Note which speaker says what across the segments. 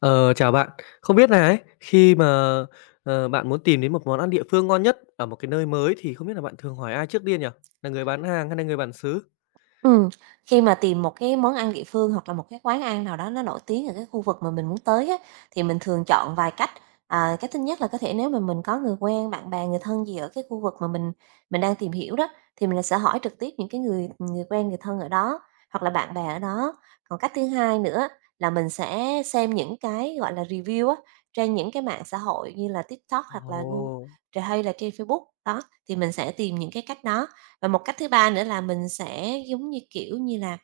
Speaker 1: Ờ, Chào bạn. Không biết là ấy, khi mà, bạn muốn tìm đến một món ăn địa phương ngon nhất ở một cái nơi mới thì không biết là bạn thường hỏi ai trước tiên nhỉ? Là người bán hàng hay là người bản xứ?
Speaker 2: Ừm, Khi mà tìm một cái món ăn địa phương hoặc là một cái quán ăn nào đó nó nổi tiếng ở cái khu vực mà mình muốn tới á, thì mình thường chọn vài cách. Cái thứ nhất là có thể nếu mà mình có người quen, bạn bè, người thân gì ở cái khu vực mà mình đang tìm hiểu đó, thì mình sẽ hỏi trực tiếp những cái người người quen, người thân ở đó, hoặc là bạn bè ở đó. Còn cách thứ hai nữa là mình sẽ xem những cái, gọi là, review á, trên những cái mạng xã hội như là TikTok hoặc là Google
Speaker 1: Ồ.
Speaker 2: hay là trên Facebook, đó, thì mình sẽ tìm những cái cách đó. Và một cách thứ ba nữa là mình sẽ, giống như, kiểu như là,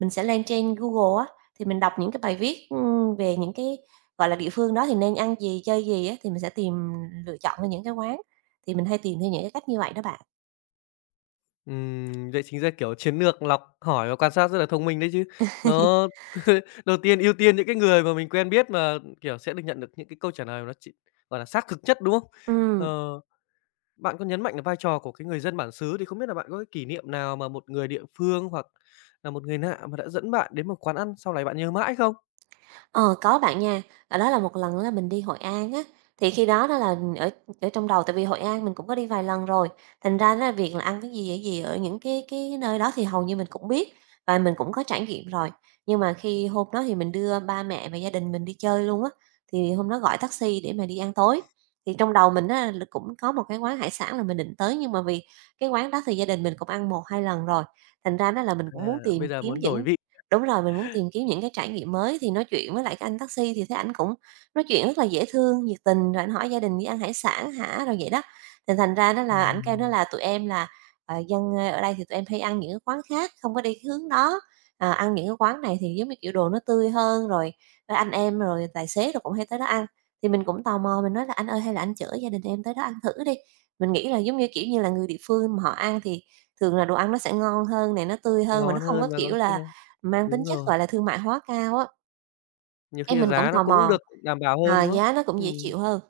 Speaker 2: mình sẽ lên trên Google á, thì mình đọc những cái bài viết, về những cái, gọi là, địa phương đó thì nên ăn gì, chơi gì á, thì mình sẽ tìm lựa chọn ra những cái quán, thì mình hay tìm theo những cái cách như vậy đó bạn.
Speaker 1: Vậy chính ra, kiểu, chiến lược lọc hỏi và quan sát rất là thông minh đấy chứ. Nó đầu tiên ưu tiên những cái người mà mình quen biết mà, kiểu, sẽ được nhận được những cái câu trả lời mà nó gọi là, xác thực nhất, đúng không?
Speaker 2: Ừm.
Speaker 1: Ờ. Bạn có nhấn mạnh đến vai trò của cái người dân bản xứ, thì không biết là bạn có cái kỷ niệm nào mà một người địa phương hoặc là một người lạ mà đã dẫn bạn đến một quán ăn sau này bạn nhớ mãi không?
Speaker 2: Ờ, có bạn nha. Ờ, đó là một lần là mình đi Hội An á, thì khi đó đó là ở ở trong đầu tại vì Hội An mình cũng có đi vài lần rồi, thành ra đó việc là ăn cái gì ở những cái nơi đó thì hầu như mình cũng biết và mình cũng có trải nghiệm rồi. Nhưng mà khi hôm đó thì mình đưa ba mẹ và gia đình mình đi chơi luôn á, thì hôm đó gọi taxi để mà đi ăn tối. Thì trong đầu mình á là cũng có một cái quán hải sản là mình định tới, nhưng mà vì cái quán đó thì gia đình mình cũng ăn một 2 lần rồi, thành ra đó là mình cũng muốn
Speaker 1: À, bây
Speaker 2: tìm
Speaker 1: giờ
Speaker 2: kiếm
Speaker 1: muốn đổi
Speaker 2: những.
Speaker 1: vị.
Speaker 2: Đúng rồi, mình muốn tìm kiếm những cái trải nghiệm mới thì nói chuyện với lại cái anh taxi thì thấy ảnh cũng nói chuyện rất là dễ thương, nhiệt tình, rồi ảnh hỏi gia đình đi ăn hải sản hả, rồi vậy đó. Thì thành ra đó là ảnh kêu đó
Speaker 1: ừm,
Speaker 2: là tụi em là, ờ, dân, ơ, ở đây thì tụi em hay ăn những cái quán khác, không có đi cái hướng đó, à, ăn những cái quán này thì giống như, kiểu, đồ nó tươi hơn, rồi với anh em, rồi tài xế rồi cũng hay tới đó ăn. Thì mình cũng tò mò mình nói là "Anh ơi, hay là anh chở gia đình em tới đó ăn thử đi." Mình nghĩ là giống như, kiểu như là, người địa phương mà họ ăn thì thường là đồ ăn nó sẽ ngon hơn, này nó tươi hơn mà nó
Speaker 1: Ngon
Speaker 2: không có,
Speaker 1: hơn và
Speaker 2: kiểu
Speaker 1: có khi
Speaker 2: là
Speaker 1: là
Speaker 2: mang tính
Speaker 1: đúng
Speaker 2: chất,
Speaker 1: rồi,
Speaker 2: gọi là, thương mại hóa cao á,
Speaker 1: nhiều
Speaker 2: cái
Speaker 1: khi là
Speaker 2: mình cũng
Speaker 1: giá nó
Speaker 2: tò
Speaker 1: cũng
Speaker 2: mò,
Speaker 1: được đảm bảo hơn,
Speaker 2: ờ,
Speaker 1: đúng không?
Speaker 2: giá nó cũng dễ
Speaker 1: Ừm.
Speaker 2: chịu hơn,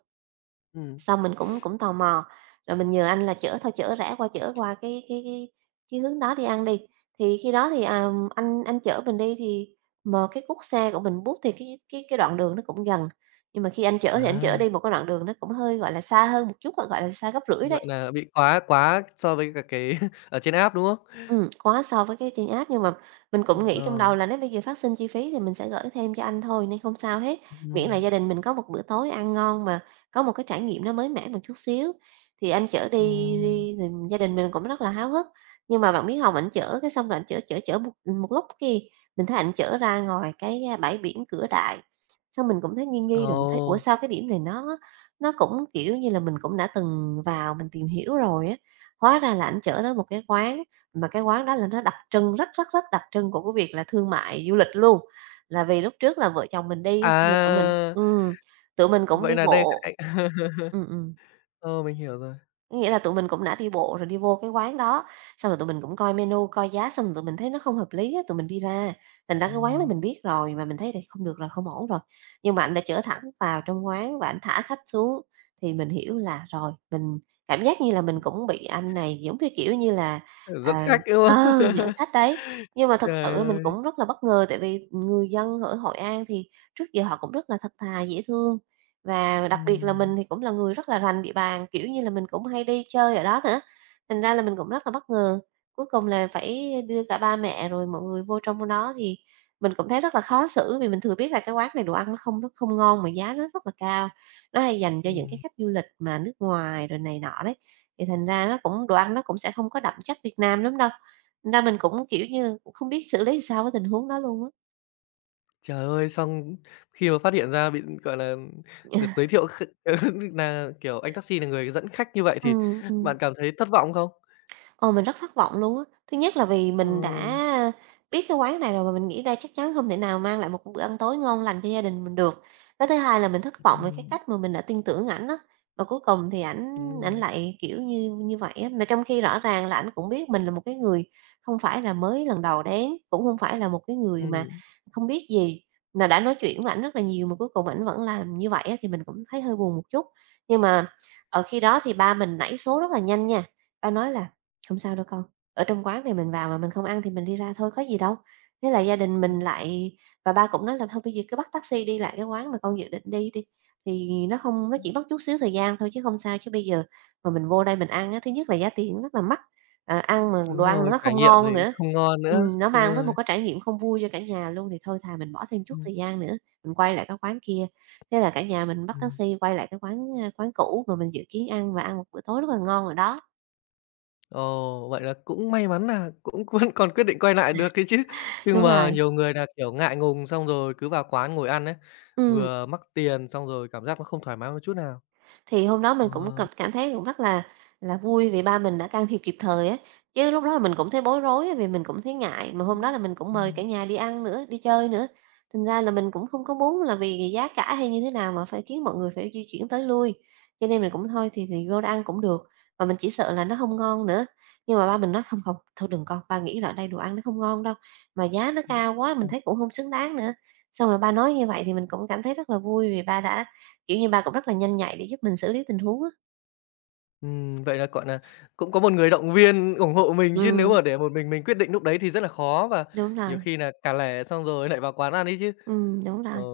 Speaker 1: Ừm.
Speaker 2: xong mình cũng cũng tò mò, rồi mình nhờ anh là chở thôi chở rẽ qua chở qua cái cái hướng đó đi ăn đi. Thì khi đó thì, à, anh chở mình đi thì mà cái cuốc xe của mình bút thì cái đoạn đường nó cũng gần, nhưng mà khi anh chở thì anh chở
Speaker 1: À,
Speaker 2: đi một cái đoạn đường nó cũng hơi, gọi là, xa hơn một chút, gọi là, xa gấp rưỡi
Speaker 1: vậy
Speaker 2: đấy.
Speaker 1: là bị quá quá so với cả cái ở trên app, đúng không?
Speaker 2: Quá so với cái trên app, nhưng mà mình cũng nghĩ trong đầu
Speaker 1: Ờ.
Speaker 2: là nếu bây giờ phát sinh chi phí thì mình sẽ gửi thêm cho anh thôi nên không sao hết, miễn là
Speaker 1: Ừm.
Speaker 2: gia đình mình có một bữa tối ăn ngon mà có một cái trải nghiệm nó mới mẻ một chút xíu. Thì anh chở đi
Speaker 1: Ừm.
Speaker 2: đi thì gia đình mình cũng rất là háo hức, nhưng mà bạn biết không, ảnh chở cái xong rồi ảnh chở một một lúc kia, mình thấy ảnh chở ra ngoài cái, bãi biển Cửa Đại, xong mình cũng thấy nghi nghi rồi mình thấy, ủa,
Speaker 1: Ồ.
Speaker 2: sao cái điểm này nó cũng, kiểu như là, mình cũng đã từng vào mình tìm hiểu rồi á, hóa ra là ảnh chở tới một cái quán mà cái quán đó là nó đặc trưng, rất đặc trưng của cái việc là thương mại du lịch luôn. Là vì lúc trước là vợ chồng mình đi xong rồi
Speaker 1: À,
Speaker 2: tụi mình cũng đi
Speaker 1: vậy là đây
Speaker 2: bộ.
Speaker 1: anh,
Speaker 2: Ừm, ừm.
Speaker 1: ờ, mình hiểu rồi.
Speaker 2: Nghĩa là tụi mình cũng đã đi bộ rồi đi vô cái quán đó, xong rồi tụi mình cũng coi menu, coi giá xong rồi tụi mình thấy nó không hợp lý á, tụi mình đi ra. Thành ra cái quán đó
Speaker 1: Ờ.
Speaker 2: mình biết rồi mà mình thấy đây không được rồi, không ổn rồi. Nhưng mà anh đã chở thẳng vào trong quán và anh thả khách xuống, thì mình hiểu là rồi, mình cảm giác như là mình cũng bị anh này, giống như, kiểu như là,
Speaker 1: Kiểu, dẫn
Speaker 2: à
Speaker 1: khách, đúng không?
Speaker 2: ờ, dẫn khách đấy. Nhưng mà thật sự
Speaker 1: Trời
Speaker 2: là mình
Speaker 1: ơi!
Speaker 2: cũng rất là bất ngờ tại vì người dân ở Hội An thì trước giờ họ cũng rất là thật thà, dễ thương. Và đặc biệt là mình
Speaker 1: Ừm.
Speaker 2: thì cũng là người rất là rành địa bàn, kiểu như là, mình cũng hay đi chơi ở đó nữa, thành ra là mình cũng rất là bất ngờ. Cuối cùng là phải đưa cả ba mẹ rồi mọi người vô trong đó thì mình cũng thấy rất là khó xử vì mình thừa biết là cái quán này đồ ăn nó không ngon mà giá nó rất là cao. Nó hay dành cho những cái
Speaker 1: Ừm.
Speaker 2: khách du lịch mà nước ngoài rồi này nọ đấy, thì thành ra nó cũng đồ ăn nó cũng sẽ không có đậm chất Việt Nam lắm đâu, thành ra mình cũng, kiểu như, cũng không biết xử lý sao với tình huống đó luôn á.
Speaker 1: Trời ơi, xong khi mà phát hiện ra bị, gọi là, được giới thiệu nà, kiểu, anh taxi là người dẫn khách như vậy thì
Speaker 2: Ừ, ừ.
Speaker 1: bạn cảm thấy thất vọng không?
Speaker 2: Ờ, mình rất thất vọng luôn á. Thứ nhất là vì
Speaker 1: Ờ.
Speaker 2: mình đã biết cái quán này rồi mà mình nghĩ đây chắc chắn không thể nào mang lại một bữa ăn tối ngon lành cho gia đình mình được. Cái thứ hai là mình thất vọng về cái
Speaker 1: Ừm.
Speaker 2: cách mà mình đã tin tưởng ảnh á, mà cuối cùng thì ảnh
Speaker 1: Đúng
Speaker 2: ảnh
Speaker 1: rồi.
Speaker 2: lại, kiểu như, như vậy á. Mà trong khi rõ ràng là ảnh cũng biết mình là một cái người không phải là mới lần đầu đến, cũng không phải là một cái người mà
Speaker 1: Ừm.
Speaker 2: không biết gì, mà đã nói chuyện với ảnh rất là nhiều mà cuối cùng ảnh vẫn làm như vậy á thì mình cũng thấy hơi buồn một chút. Nhưng mà, ở khi đó thì ba mình nảy số rất là nhanh nha, ba nói là không sao đâu con, ở trong quán này mình vào mà mình không ăn thì mình đi ra thôi, có gì đâu. Thế là gia đình mình
Speaker 1: Ừm.
Speaker 2: lại và ba cũng nói là thôi bây giờ cứ bắt taxi đi lại cái quán mà con dự định đi đi, thì không nó chỉ mất chút xíu thời gian thôi chứ không sao. Chứ bây giờ mà mình vô đây mình ăn á, thứ nhất là giá tiền nó rất là mắc, à, ăn mà đồ
Speaker 1: Đúng
Speaker 2: ăn
Speaker 1: rồi,
Speaker 2: nó
Speaker 1: trải
Speaker 2: không
Speaker 1: nghiệm thì
Speaker 2: ngon nữa,
Speaker 1: không ngon nữa,
Speaker 2: nó
Speaker 1: đúng
Speaker 2: mang tới một
Speaker 1: rồi.
Speaker 2: cái trải nghiệm không vui cho cả nhà luôn, thì thôi thà mình bỏ thêm chút
Speaker 1: Ừm.
Speaker 2: thời gian nữa, mình quay lại cái quán kia. Thế là cả nhà mình bắt
Speaker 1: Ừm.
Speaker 2: taxi quay lại cái quán, quán cũ mà mình dự kiến ăn và ăn một bữa tối rất là ngon rồi đó.
Speaker 1: Ồ, vậy là cũng may mắn là cũng vẫn còn quyết định quay lại được ấy chứ. Chứ
Speaker 2: Đúng
Speaker 1: mà
Speaker 2: rồi,
Speaker 1: nhiều người là kiểu, ngại ngùng xong rồi cứ vào quán ngồi ăn ấy,
Speaker 2: ừ.
Speaker 1: vừa mắc tiền xong rồi cảm giác nó không thoải mái một chút nào.
Speaker 2: Thì hôm đó mình cũng
Speaker 1: Ờ.
Speaker 2: cảm cảm thấy cũng rất là vui vì ba mình đã can thiệp kịp thời á, chứ lúc đó là mình cũng thấy bối rối á, vì mình cũng thấy ngại, mà hôm đó
Speaker 1: cũng
Speaker 2: là mình cũng mời cả
Speaker 1: ừm,
Speaker 2: nhà đi ăn nữa, đi chơi nữa. Thành ra là mình cũng không có muốn là vì giá cả hay như thế nào mà phải khiến mọi người phải di chuyển tới lui. Cho nên mình cũng thôi thì vô đó ăn cũng được, mà mình chỉ sợ là nó không ngon nữa. Nhưng mà ba mình nói: "Không, không, thôi đừng con, ba nghĩ là ở đây đồ ăn nó không ngon đâu, mà giá nó cao quá mình thấy cũng không xứng đáng nữa." Xong rồi ba nói như vậy thì mình cũng cảm thấy rất là vui vì ba đã kiểu như, ba cũng rất là nhanh nhạy để giúp mình xử lý tình huống á.
Speaker 1: Vậy là, gọi là cũng có một người động viên ủng hộ mình chứ nếu
Speaker 2: Ừm.
Speaker 1: mà để một mình quyết định lúc đấy thì rất là khó và
Speaker 2: Đúng
Speaker 1: nhiều
Speaker 2: rồi,
Speaker 1: khi là cả lẻ xong rồi lại vào quán ăn ấy chứ.
Speaker 2: đúng
Speaker 1: Ờ.
Speaker 2: rồi.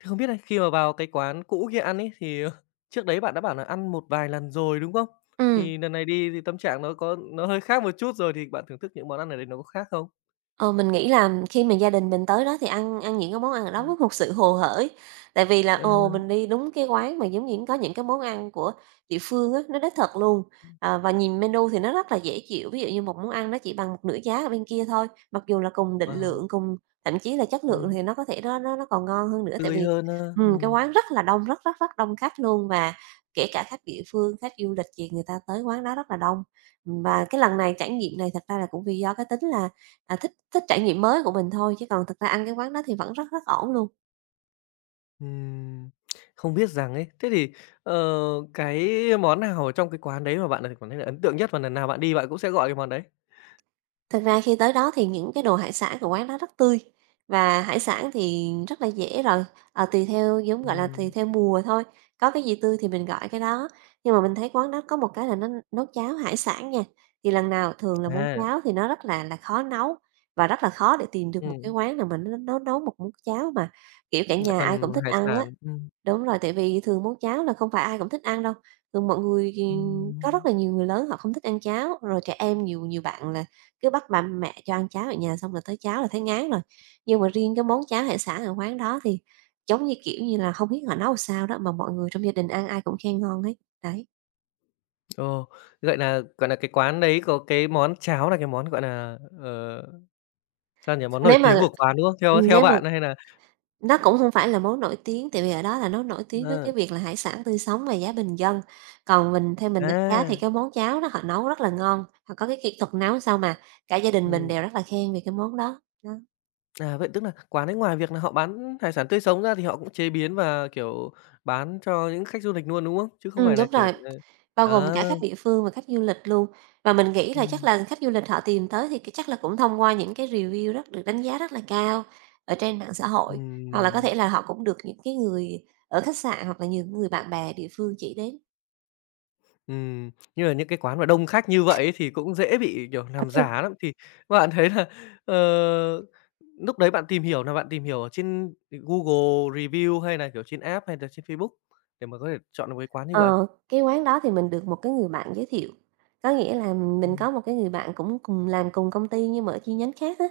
Speaker 1: Thì không biết đây, khi mà vào cái quán cũ kia ăn ấy, thì, trước đấy bạn đã bảo là ăn một vài lần rồi, đúng không?
Speaker 2: Ừm.
Speaker 1: Thì lần này đi thì tâm trạng nó nó hơi khác một chút rồi, thì bạn thưởng thức những món ăn ở đấy nó có khác không?
Speaker 2: Ờ, mình nghĩ là khi mà gia đình mình tới đó thì ăn ăn những cái món ăn ở đó
Speaker 1: Ừm.
Speaker 2: với một sự hồ hởi. Tại vì là, ồ,
Speaker 1: Ờ.
Speaker 2: mình đi đúng cái quán mà giống như có những cái món ăn của địa phương á, nó đích thực luôn. À, và nhìn menu thì nó rất là dễ chịu, ví dụ như một món ăn nó chỉ bằng một nửa giá ở bên kia thôi, mặc dù là cùng định
Speaker 1: Wow.
Speaker 2: lượng, cùng thậm chí là chất lượng
Speaker 1: ừm,
Speaker 2: thì nó có thể nó còn ngon hơn nữa. Tại
Speaker 1: Tươi
Speaker 2: vì,
Speaker 1: hơn ha.
Speaker 2: cái
Speaker 1: Ừm.
Speaker 2: quán rất là đông, rất rất rất đông khách luôn và kể cả khách địa phương, khách du lịch gì người ta tới quán đó rất là đông. Và cái lần này trải nghiệm này thật ra là cũng vì do cái tính là thích thích trải nghiệm mới của mình thôi, chứ còn thực ra ăn cái quán đó thì vẫn rất rất ổn luôn.
Speaker 1: Ừm. Không biết rằng ấy, thế thì, ờ, cái món nào ở trong cái quán đấy mà bạn, là cảm thấy là ấn tượng nhất và lần nào bạn đi bạn cũng sẽ gọi cái món đấy?
Speaker 2: Thực ra khi tới đó thì những cái đồ hải sản của quán đó rất tươi và hải sản thì rất là dễ rồi, ờ, tùy theo giống, gọi là, tùy
Speaker 1: Ừm.
Speaker 2: theo mùa thôi, có cái gì tươi thì mình gọi cái đó. Nhưng mà mình thấy quán đó có một cái là nó nấu cháo hải sản nha, thì lần nào thường là món
Speaker 1: À.
Speaker 2: cháo thì nó rất là khó nấu và rất là khó để tìm được một cái
Speaker 1: ừm,
Speaker 2: quán nào mà nó nấu nấu một món cháo mà, kiểu, cả
Speaker 1: Lại
Speaker 2: nhà ai
Speaker 1: còn
Speaker 2: cũng thích
Speaker 1: hải
Speaker 2: ăn á.
Speaker 1: sản. Ừm.
Speaker 2: Đúng rồi, tại vì thường món cháo là không phải ai cũng thích ăn đâu. Thường mọi người thì có rất
Speaker 1: Ừm.
Speaker 2: là nhiều người lớn họ không thích ăn cháo, rồi trẻ em nhiều nhiều bạn là cứ bắt ba mẹ cho ăn cháo ở nhà xong là tới cháo là thấy ngán rồi. Nhưng mà riêng cái món cháo hải sản ở quán đó thì giống như, kiểu như là, không biết họ nấu sao đó mà mọi người trong gia đình ăn ai cũng khen ngon ấy, đấy.
Speaker 1: Ồ, vậy là gọi là cái quán đấy có cái món cháo là cái món, gọi là sao nhỉ, món nổi
Speaker 2: Nếu
Speaker 1: tiếng
Speaker 2: mà
Speaker 1: của quán, đúng không? Theo theo
Speaker 2: nếu mà
Speaker 1: bạn hay là
Speaker 2: Nó cũng không phải là món nổi tiếng, tại vì ở đó là nó nổi tiếng với
Speaker 1: ờ,
Speaker 2: cái việc là hải sản tươi sống và giá bình dân. Còn mình theo mình đánh giá thì
Speaker 1: à,
Speaker 2: cái món cháo đó họ nấu rất là ngon, họ có cái kỹ thuật nấu sao mà cả gia đình mình
Speaker 1: ừm,
Speaker 2: đều rất là khen về cái món đó, đó.
Speaker 1: à, vậy tức là quán ấy ngoài việc là họ bán hải sản tươi sống ra thì họ cũng chế biến và, kiểu, bán cho những khách du lịch luôn, đúng không? Chứ không phải là
Speaker 2: Đúng
Speaker 1: kiểu,
Speaker 2: rồi, bao
Speaker 1: ờ
Speaker 2: gồm cả khách
Speaker 1: à,
Speaker 2: địa phương và khách du lịch luôn. Và mình nghĩ là chắc
Speaker 1: ừm.
Speaker 2: là khách du lịch họ tìm tới thì cái chắc là cũng thông qua những cái review rất được đánh giá rất là cao ở trên mạng xã hội, hoặc là có
Speaker 1: Ừm.
Speaker 2: thể là họ cũng được những cái người ở khách sạn hoặc là những người bạn bè địa phương chỉ đến.
Speaker 1: Nhưng mà những cái quán mà đông khách như vậy ấy thì cũng dễ bị, kiểu, làm giả lắm. Thì bạn thấy là, ờ, núc đấy bạn tìm hiểu ở trên Google review hay nà, kiểu, trên app hay nà trên Facebook để mà có thể chọn được cái quán như vậy?
Speaker 2: Ờ, cái quán đó thì mình được một cái người bạn giới thiệu, có nghĩa là mình
Speaker 1: Ừm.
Speaker 2: có một cái người bạn cũng cùng làm cùng công ty nhưng mà ở chi nhánh khác á.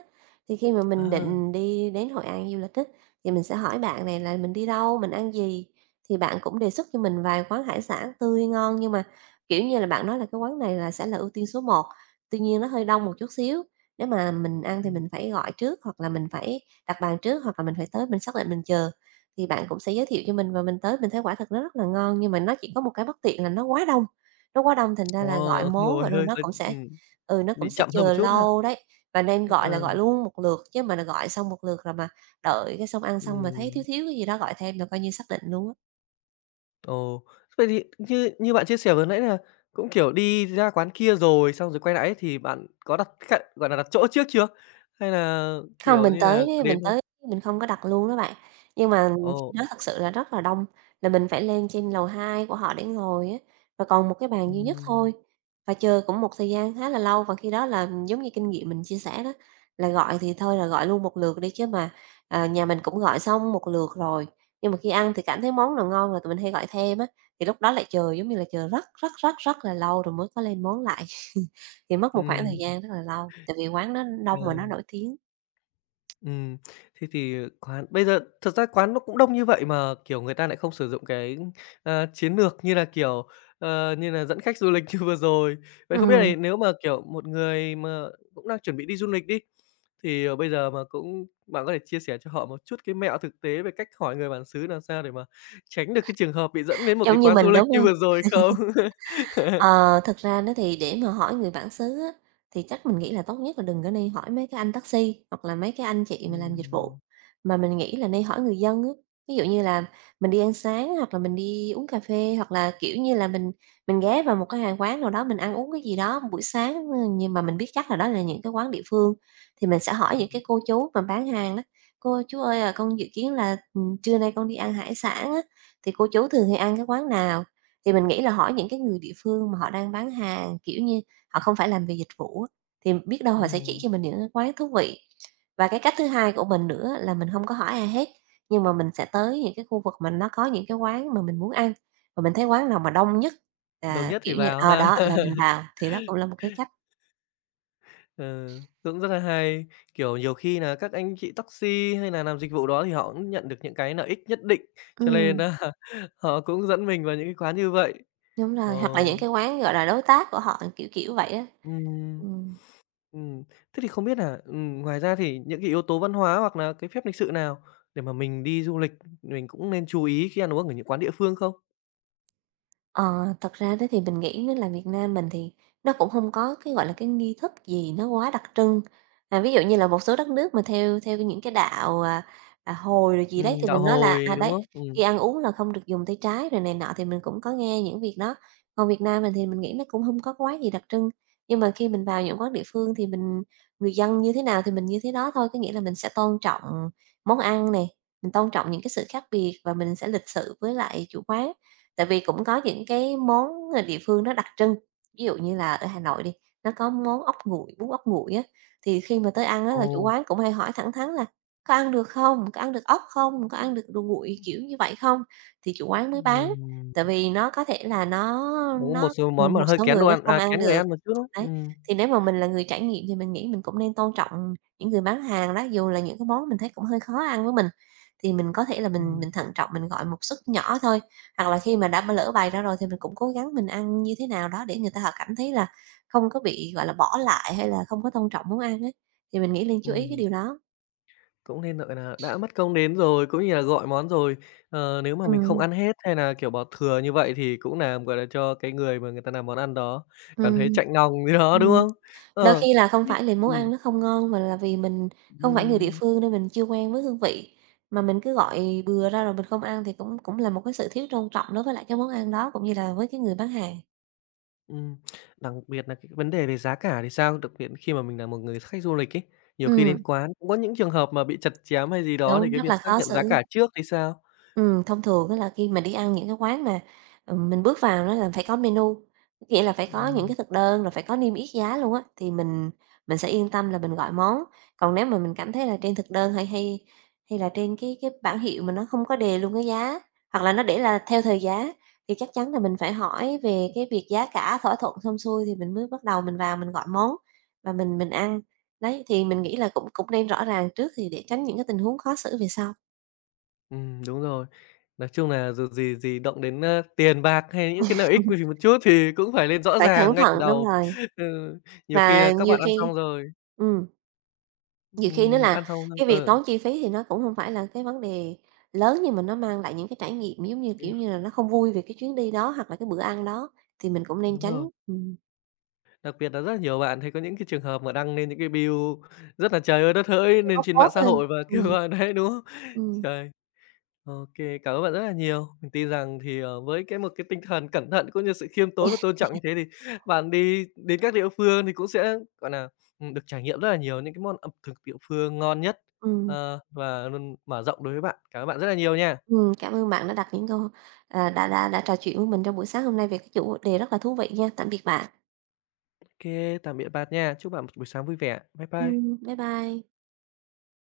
Speaker 2: Thì khi mà mình
Speaker 1: À.
Speaker 2: định đi đến Hội An du lịch á, thì mình sẽ hỏi bạn này là mình đi đâu, mình ăn gì, thì bạn cũng đề xuất cho mình vài quán hải sản tươi ngon nhưng mà, kiểu như là, bạn nói là cái quán này là sẽ là ưu tiên số một, tuy nhiên nó hơi đông một chút xíu, nếu mà mình ăn thì
Speaker 1: ừm,
Speaker 2: mình phải gọi trước hoặc là mình phải đặt bàn trước, hoặc là mình phải tới mình xác định mình chờ, thì bạn cũng sẽ giới thiệu cho mình và mình tới mình thấy quả thật nó rất là ngon, nhưng mà nó chỉ có một cái bất tiện là nó quá đông thành
Speaker 1: ờ,
Speaker 2: ra là gọi món,
Speaker 1: Ngồi
Speaker 2: gọi đồ
Speaker 1: hơi
Speaker 2: nó
Speaker 1: hơi
Speaker 2: cũng sẽ nó cũng
Speaker 1: bị
Speaker 2: sẽ
Speaker 1: chậm hơn một
Speaker 2: chờ
Speaker 1: chút ha?
Speaker 2: lâu đấy. Và nên gọi là
Speaker 1: Ờ.
Speaker 2: gọi luôn một lượt, chứ mà gọi xong một lượt rồi mà đợi cái xong ăn xong mà thấy thiếu
Speaker 1: Ừm.
Speaker 2: thiếu cái gì đó gọi thêm là coi như xác định luôn á.
Speaker 1: Ồ, vậy thì như như bạn chia sẻ vừa nãy là cũng, kiểu, đi ra quán kia rồi xong rồi quay lại ấy, thì bạn có đặt khách gọi là, đặt chỗ trước chưa? Hay là,
Speaker 2: Không,
Speaker 1: kiểu
Speaker 2: mình
Speaker 1: như
Speaker 2: tới
Speaker 1: là,
Speaker 2: đấy, mình
Speaker 1: đến thôi?
Speaker 2: tới mình không có đặt luôn đó bạn, nhưng mà khi
Speaker 1: Ồ.
Speaker 2: đó thật sự là rất là đông, là mình phải lên trên lầu 2 của họ để ngồi á, và còn một cái bàn duy nhất
Speaker 1: Ừm.
Speaker 2: thôi, và chờ cũng một thời gian khá là lâu. Và khi đó là giống như kinh nghiệm mình chia sẻ đó, là gọi thì thôi là gọi luôn một lượt đi chứ mà, à, nhà mình cũng gọi xong một lượt rồi, nhưng mà khi ăn thì cảm thấy món nào ngon rồi tụi mình hay gọi thêm á, thì lúc đó lại chờ, giống như là, chờ rất, rất, rất, rất là lâu rồi mới có lên món lại, thì mất một khoảng thời
Speaker 1: Ừm.
Speaker 2: gian rất là lâu, tại vì quán nó
Speaker 1: Ờ.
Speaker 2: đông mà nó nổi tiếng.
Speaker 1: Ừm, Thế thì quán bây giờ thật ra quán nó cũng đông như vậy mà, kiểu, người ta lại không sử dụng cái, chiến lược như là, kiểu, như là dẫn khách du lịch như vừa rồi. Vậy không biết
Speaker 2: Ừm,
Speaker 1: là nếu mà, kiểu, một người mà cũng đang chuẩn bị đi du lịch đi, thì, bây giờ mà cũng bạn có thể chia sẻ cho họ một chút cái mẹo thực tế về cách hỏi người bản xứ làm sao để mà tránh được cái trường hợp bị dẫn đến một cái
Speaker 2: giống như
Speaker 1: quán
Speaker 2: mình,
Speaker 1: du lịch
Speaker 2: đúng
Speaker 1: như
Speaker 2: hông?
Speaker 1: vừa rồi không?
Speaker 2: Ờ, thực ra đó thì để mà hỏi người bản xứ á, thì chắc mình nghĩ là tốt nhất là đừng có nên hỏi mấy cái anh taxi hoặc là mấy cái anh chị mà làm dịch vụ,
Speaker 1: Ừm,
Speaker 2: mà mình nghĩ là nên hỏi người dân á. Ví dụ như là mình đi ăn sáng hoặc là mình đi uống cà phê, hoặc là, kiểu như là, mình ghé vào một cái hàng quán nào đó mình ăn uống cái gì đó buổi sáng, ơ, nhưng mà mình biết chắc là đó là những cái quán địa phương, thì mình sẽ hỏi những cái cô chú mà bán hàng đó: "Cô ơi, chú ơi, à, con dự kiến là, trưa nay con đi ăn hải sản á, thì cô chú thường hay ăn cái quán nào?" Thì mình nghĩ là hỏi những cái người địa phương mà họ đang bán hàng, kiểu như, họ không phải làm về dịch vụ á, thì biết đâu họ sẽ chỉ
Speaker 1: ừm,
Speaker 2: cho mình những cái quán thú vị. Và cái cách thứ hai của mình nữa là mình không có hỏi ai hết, nhưng mà mình sẽ tới những cái khu vực mà nó có những cái quán mà mình muốn ăn, và mình thấy quán nào mà đông nhất,
Speaker 1: Đông
Speaker 2: à,
Speaker 1: nhất
Speaker 2: kiểu
Speaker 1: thì
Speaker 2: như
Speaker 1: vào
Speaker 2: ờ,
Speaker 1: ha.
Speaker 2: đó, là mình vào, thì đó cũng là một cái cách.
Speaker 1: Ừ, cũng rất là hay. Kiểu, nhiều khi là các anh chị taxi hay là làm dịch vụ đó thì họ cũng nhận được những cái lợi ích nhất định, cho nên
Speaker 2: Ừm,
Speaker 1: á họ cũng dẫn mình vào những cái quán như vậy.
Speaker 2: đúng
Speaker 1: Ờ.
Speaker 2: rồi, hoặc là những cái quán, gọi là, đối tác của họ, kiểu, kiểu vậy á.
Speaker 1: Ừm.
Speaker 2: Ừm.
Speaker 1: Ừm. Thế thì không biết là ngoài ra thì những cái yếu tố văn hóa hoặc là cái phép lịch sự nào để mà mình đi du lịch mình cũng nên chú ý khi ăn uống ở những quán địa phương không?
Speaker 2: Ờ, thật ra đó thì mình nghĩ nó là Việt Nam mình thì nó cũng không có cái, gọi là, cái nghi thức gì nó quá đặc trưng. À, ví dụ như là một số đất nước mà theo theo những cái đạo, à, à, Hồi rồi gì đấy thì
Speaker 1: Đạo
Speaker 2: mình nói là,
Speaker 1: Hồi,
Speaker 2: à,
Speaker 1: đúng
Speaker 2: đấy,
Speaker 1: không?
Speaker 2: khi ăn uống là không được dùng tay trái rồi này nọ thì mình cũng có nghe những việc đó. Còn Việt Nam mình thì mình nghĩ nó cũng không có quá gì đặc trưng, nhưng mà khi mình vào những quán địa phương thì mình người dân như thế nào thì mình như thế đó thôi, có nghĩa là mình sẽ tôn trọng món ăn này, mình tôn trọng những cái sự khác biệt và mình sẽ lịch sự với lại chủ quán. Tại vì cũng có những cái món, ờ, địa phương nó đặc trưng, ví dụ như là ở Hà Nội đi, nó có món ốc nguội, bún ốc nguội á, thì khi mà tới ăn á
Speaker 1: Ồ,
Speaker 2: là chủ quán cũng hay hỏi thẳng thắn là "Có ăn được không? Có ăn được ốc không? Có ăn được đồ nguội kiểu như vậy không?" Thì chủ quán mới bán,
Speaker 1: ừm,
Speaker 2: tại vì nó có thể là nó
Speaker 1: Đúng, một
Speaker 2: nó
Speaker 1: số món mà
Speaker 2: một
Speaker 1: hơi
Speaker 2: số
Speaker 1: kén
Speaker 2: người
Speaker 1: đồ
Speaker 2: nó
Speaker 1: ăn,
Speaker 2: không
Speaker 1: à,
Speaker 2: ăn
Speaker 1: kén người
Speaker 2: được.
Speaker 1: ăn một chút, đúng.
Speaker 2: Đấy,
Speaker 1: Ừm.
Speaker 2: thì nếu mà mình là người trải nghiệm thì mình nghĩ mình cũng nên tôn trọng những người bán hàng đó, dù là những cái món mình thấy cũng hơi khó ăn với mình. Thì mình có thể là mình
Speaker 1: Ừm.
Speaker 2: mình thận trọng mình gọi một suất nhỏ thôi, hoặc là khi mà đã b lỡ bày ra rồi thì mình cũng cố gắng mình ăn như thế nào đó để người ta họ cảm thấy là không có bị, gọi là, bỏ lại hay là không có tôn trọng món ăn ấy, thì mình nghĩ nên chú ý cái
Speaker 1: Ừm.
Speaker 2: điều đó.
Speaker 1: Cũng nên, gọi nà, đã mất công đến rồi, cũng như là gọi món rồi, nếu mà mình không
Speaker 2: Ừm,
Speaker 1: ăn hết hay nà, kiểu, bỏ thừa như vậy thì cũng làm, gọi là, cho cái người mà người ta làm món ăn đó cảm thấy
Speaker 2: ừm,
Speaker 1: chạnh lòng gì đó, đúng
Speaker 2: ừm,
Speaker 1: không?
Speaker 2: đôi
Speaker 1: Ờ.
Speaker 2: khi là không
Speaker 1: Biết.
Speaker 2: phải là món
Speaker 1: Ừm.
Speaker 2: ăn nó không ngon mà là vì mình không phải người địa
Speaker 1: Ừm.
Speaker 2: phương nên mình chưa quen với hương vị, mà mình cứ gọi bừa ra rồi mình không ăn thì cũng cũng là một cái sự thiếu tôn trọng đối với lại cái món ăn đó cũng như là với cái người bán hàng.
Speaker 1: Ừm. Đặc biệt nà cái vấn đề về giá cả thì sao? Đặc biệt khi mà mình là một người khách du lịch ấy, nhiều khi
Speaker 2: Ừm,
Speaker 1: đến quán cũng có những trường hợp mà bị chặt chém hay gì đó thì
Speaker 2: đúng,
Speaker 1: cái
Speaker 2: rất
Speaker 1: việc
Speaker 2: là
Speaker 1: xác
Speaker 2: khó
Speaker 1: nhận giá
Speaker 2: xử.
Speaker 1: cả trước thì sao?
Speaker 2: Thông thường đó là khi mà đi ăn những cái quán mà, mình bước vào nó là phải có menu, nghĩa là phải có những
Speaker 1: Ừm.
Speaker 2: cái thực đơn, rồi phải có niêm yết giá luôn á, thì mình sẽ yên tâm là mình gọi món. Còn nếu mà mình cảm thấy là trên thực đơn hay hay hay là trên cái bảng hiệu mà nó không có đề luôn cái giá, hoặc là nó để là theo thời giá, thì chắc chắn là mình phải hỏi về cái việc giá cả, thỏa thuận xong xuôi thì mình mới bắt đầu mình vào mình gọi món và mình ăn. Đấy, thì mình nghĩ là cũng cũng nên rõ ràng trước thì để tránh những cái tình huống khó xử về sau.
Speaker 1: Đúng rồi. Nói chung là dù gì gì động đến, tiền bạc hay những cái nlợi ích gì một chút thì cũng phải lên rõ
Speaker 2: Phải cẩn
Speaker 1: ràng ngay từ
Speaker 2: thận, đúng
Speaker 1: đầu.
Speaker 2: rồi.
Speaker 1: Ừ, nhiều khi
Speaker 2: Và
Speaker 1: là các bạn ăn xong rồi.
Speaker 2: ừm, nhiều khi nữa là
Speaker 1: Ăn xong,
Speaker 2: cái việc
Speaker 1: ờ,
Speaker 2: tốn chi phí thì nó cũng hông phải là cái vấn đề lớn, nhưng mà nó mang lại những cái trải nghiệm, giống như,
Speaker 1: cái
Speaker 2: kiểu như là, nó không vui về cái chuyến đi đó hoặc là cái bữa ăn đó, thì mình cũng nên
Speaker 1: đúng rồi.
Speaker 2: tránh,
Speaker 1: Đặc biệt là rất là nhiều bạn thấy có những cái trường hợp mà đăng lên những cái bill rất là trời ơi đất hỡi
Speaker 2: để
Speaker 1: lên
Speaker 2: bóc
Speaker 1: trên
Speaker 2: phốt
Speaker 1: mạng xã
Speaker 2: thôi.
Speaker 1: hội và kêu
Speaker 2: Ừm,
Speaker 1: gọi đấy, đúng không?
Speaker 2: ừm,
Speaker 1: Trời! OK, cảm ơn bạn rất là nhiều. Mình tin rằng thì, với cái một cái tinh thần cẩn thận cũng như sự khiêm tốn và tôn trọng như thế thì bạn đi đến các địa phương thì cũng sẽ, gọi là được trải nghiệm rất là nhiều những cái món ẩm thực địa phương ngon nhất,
Speaker 2: ừm,
Speaker 1: và luôn mở rộng đối với bạn. Cảm ơn bạn rất là nhiều nha.
Speaker 2: cảm ơn bạn đã đặt những câu à, đã trò chuyện với mình trong buổi sáng hôm nay về cái chủ đề rất là thú vị nha. Tạm biệt bạn.
Speaker 1: OK, tạm biệt bạn nha. Chúc bạn một buổi sáng vui vẻ. Bye bye.
Speaker 2: Bye bye.